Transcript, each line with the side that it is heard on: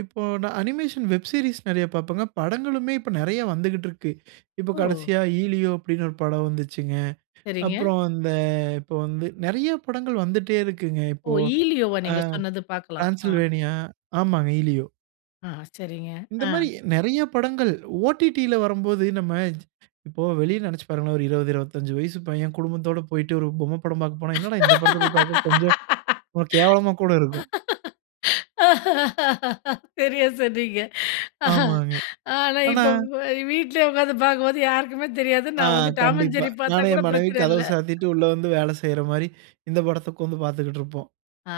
right: இப்போ நான் animation web series நெறைய பாப்பேங்க. படங்களுமே இப்ப நிறைய வந்துக்கிட்ருக்கு. இப்போ
left: ஓ!
right: கடைசியா "ஈலியோ"அப்டின்னு ஒரு படம் வந்துச்சுங்க.
left: சரிங்க.
right: அப்புறம் அந்த இப்போ வந்து நிறைய படங்கள் வந்துட்டே இருக்குங்க
left: ஒ!
right: இப்போ.
left: ஈலியோவா?
right: ஆ
left: நீங்க சொன்னது பாக்கலாம். ஆ.
right: டிரான்சில்வேனியா, ஆமாங்க ஈலியோ.
left: ஆ சரிங்க.
right: இந்த
left: ஆ.
right: மாரி நிறைய படங்கள் ஓடிடில வரும்போது நம்ம இப்போ வெளியில நெனச்சு பாருங்களேன், ஒரு 20, 25 வயசு பையன் குடும்பத்தோட போய்ட்டு ஒரு பொம்மை படம் பாக்க போனா, என்னடா இந்த படத்தை போய் பாக்க, கொஞ்சம் கேவலமா கூட இருக்கும்.
left: சரியா சொன்னீங்க.
right: ஆமாங்க.
left: ஆனா,
right: ஆனா,
left: இப்போ வ் வீட்லயே உக்காந்து பாக்கும்போது, யாருக்குமே தெரியாது,
right: ஆ,
left: நான் வந்து டாம் அண்ட்
right: கண்டிப்பா.
left: ஜெர்ரி பாத்தா
right: நானும்
left: கூட
right: என் மனைவியும்
left: பிரச்சனை
right: கதவ
left: இல்லை.
right: சாத்திட்டு உள்ள வந்து வேலை செய்ற மாரி, இந்த படத்தை உக்காந்து பாத்துக்கிட்டு இருப்போம்.
left: ஆ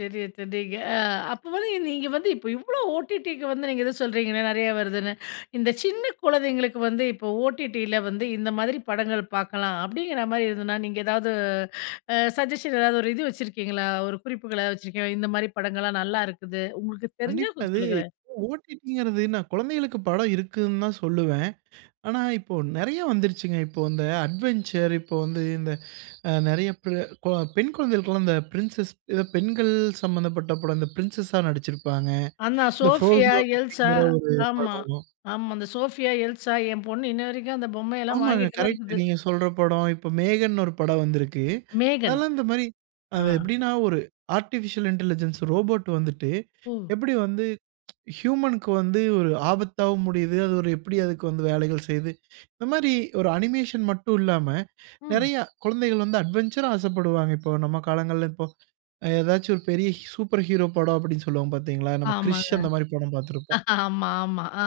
left: சரியா சொன்னீங்க. ஆ அப்போ வந்து நீங்க வந்து, இப்ப இவ்ளோ ஓ.டி.டிக்கு வந்து நீங்க ஏதோ சொல்றீங்களே, நெறைய வருதுன்னு! இந்த சின்ன குழந்தைங்களுக்கு வந்து, இப்போ ஓடிடியில வந்து "இந்த மாதிரி படங்கள் பாக்கலாம்" அப்படிங்கிற மாதிரி எதுன்னா, நீங்க ஏதாவது அ சஜ்ஜஷன் ஏதாவது ஒரு இது வச்சுருக்கீங்களா? ஒரு குறிப்புகள வச்சுருக்கீங்களா? இந்த மாரி படங்கள்லாம் நல்லா இருக்குது. உங்களுக்கு தெரிஞ்சா
right: கண்டிப்பா
left: கொஞ்சம்
right: அது
left: சொல்லுங்களேன்.
right: ஒ.டி.டி.ங்குறது நான் குழந்தைகளுக்கு படம் இருக்குதுன்னு தான் சொல்லுவேன். ஆனா, இப்போ நிறைய வந்துருச்சுங்க. இப்போ இந்த அட்வென்ச்சர், இப்போ வந்து இந்த அ நிறைய ப் ர கோ பெண் கொழந்தைகளுக்கு எல்லாம் இந்த பிரின்சஸ் அ பெண்கள் சம்பந்தப்பட்ட படம் இந்த பிரின்சஸ்ஸா நடிச்சிருப்பாங்க.
left: அந்த
right: இந்த
left: சோஃபியா,
right: ஃபுரோசோன்
left: எல்சா,
right: அப்படிங்குற ஒரு
left: ஆமா
right: படம்.
left: ஆமா. அந்த சோஃபியா, எல்சா என் பொண்ணு இன்ன வரைக்கும் அந்த பொம்மையெல்லாம்
right: ஆமாங்க.
left: வாங்கிட்டு தான்
right: கரெக்ட்டு
left: இருக்குது.
right: நீங்க சொல்ற படம், இப்ப மேகன்ன்னு ஒரு படம் வந்திருக்கு.
left: "மேகன்"
right: அதெல்லாம் இந்த மாரி
left: அ,
right: அது எப்படின்னா, ஒரு ஆர்டிபிஷியல் இன்டெலிஜென்ஸ் ரோபோட் வந்துட்டு,
left: ஓ!
right: எப்படி வந்து, ப்ச் ஹியூமன் க்கு வந்து ஒரு ஆபத்தாவும் முடியுது. அது ஒரு எப்படி அதுக்கு வந்து வேலைகள் செய்யுது. இந்த மாரி ஒரு அனிமேஷன் மட்டும் இல்லாம,
left: ம்.
right: நிறைய குழந்தைகள் வந்து அட்வென்ச்சரா, ஆசைப்படுவாங்க. இப்போ நம்ம காலங்கள்ல இப்போ ஏதாச்சும் ஒரு பெரிய சூப்பர் ஹீரோ படம் அப்படின்னு சொல்லுவோம் பாத்தீங்களா? நம்ம கிரிஷ்
left: ஆமாங்க.
right: அந்த மாரி படம் பாத்திருப்போம்.
left: ஆமா, ஆமா. ஆ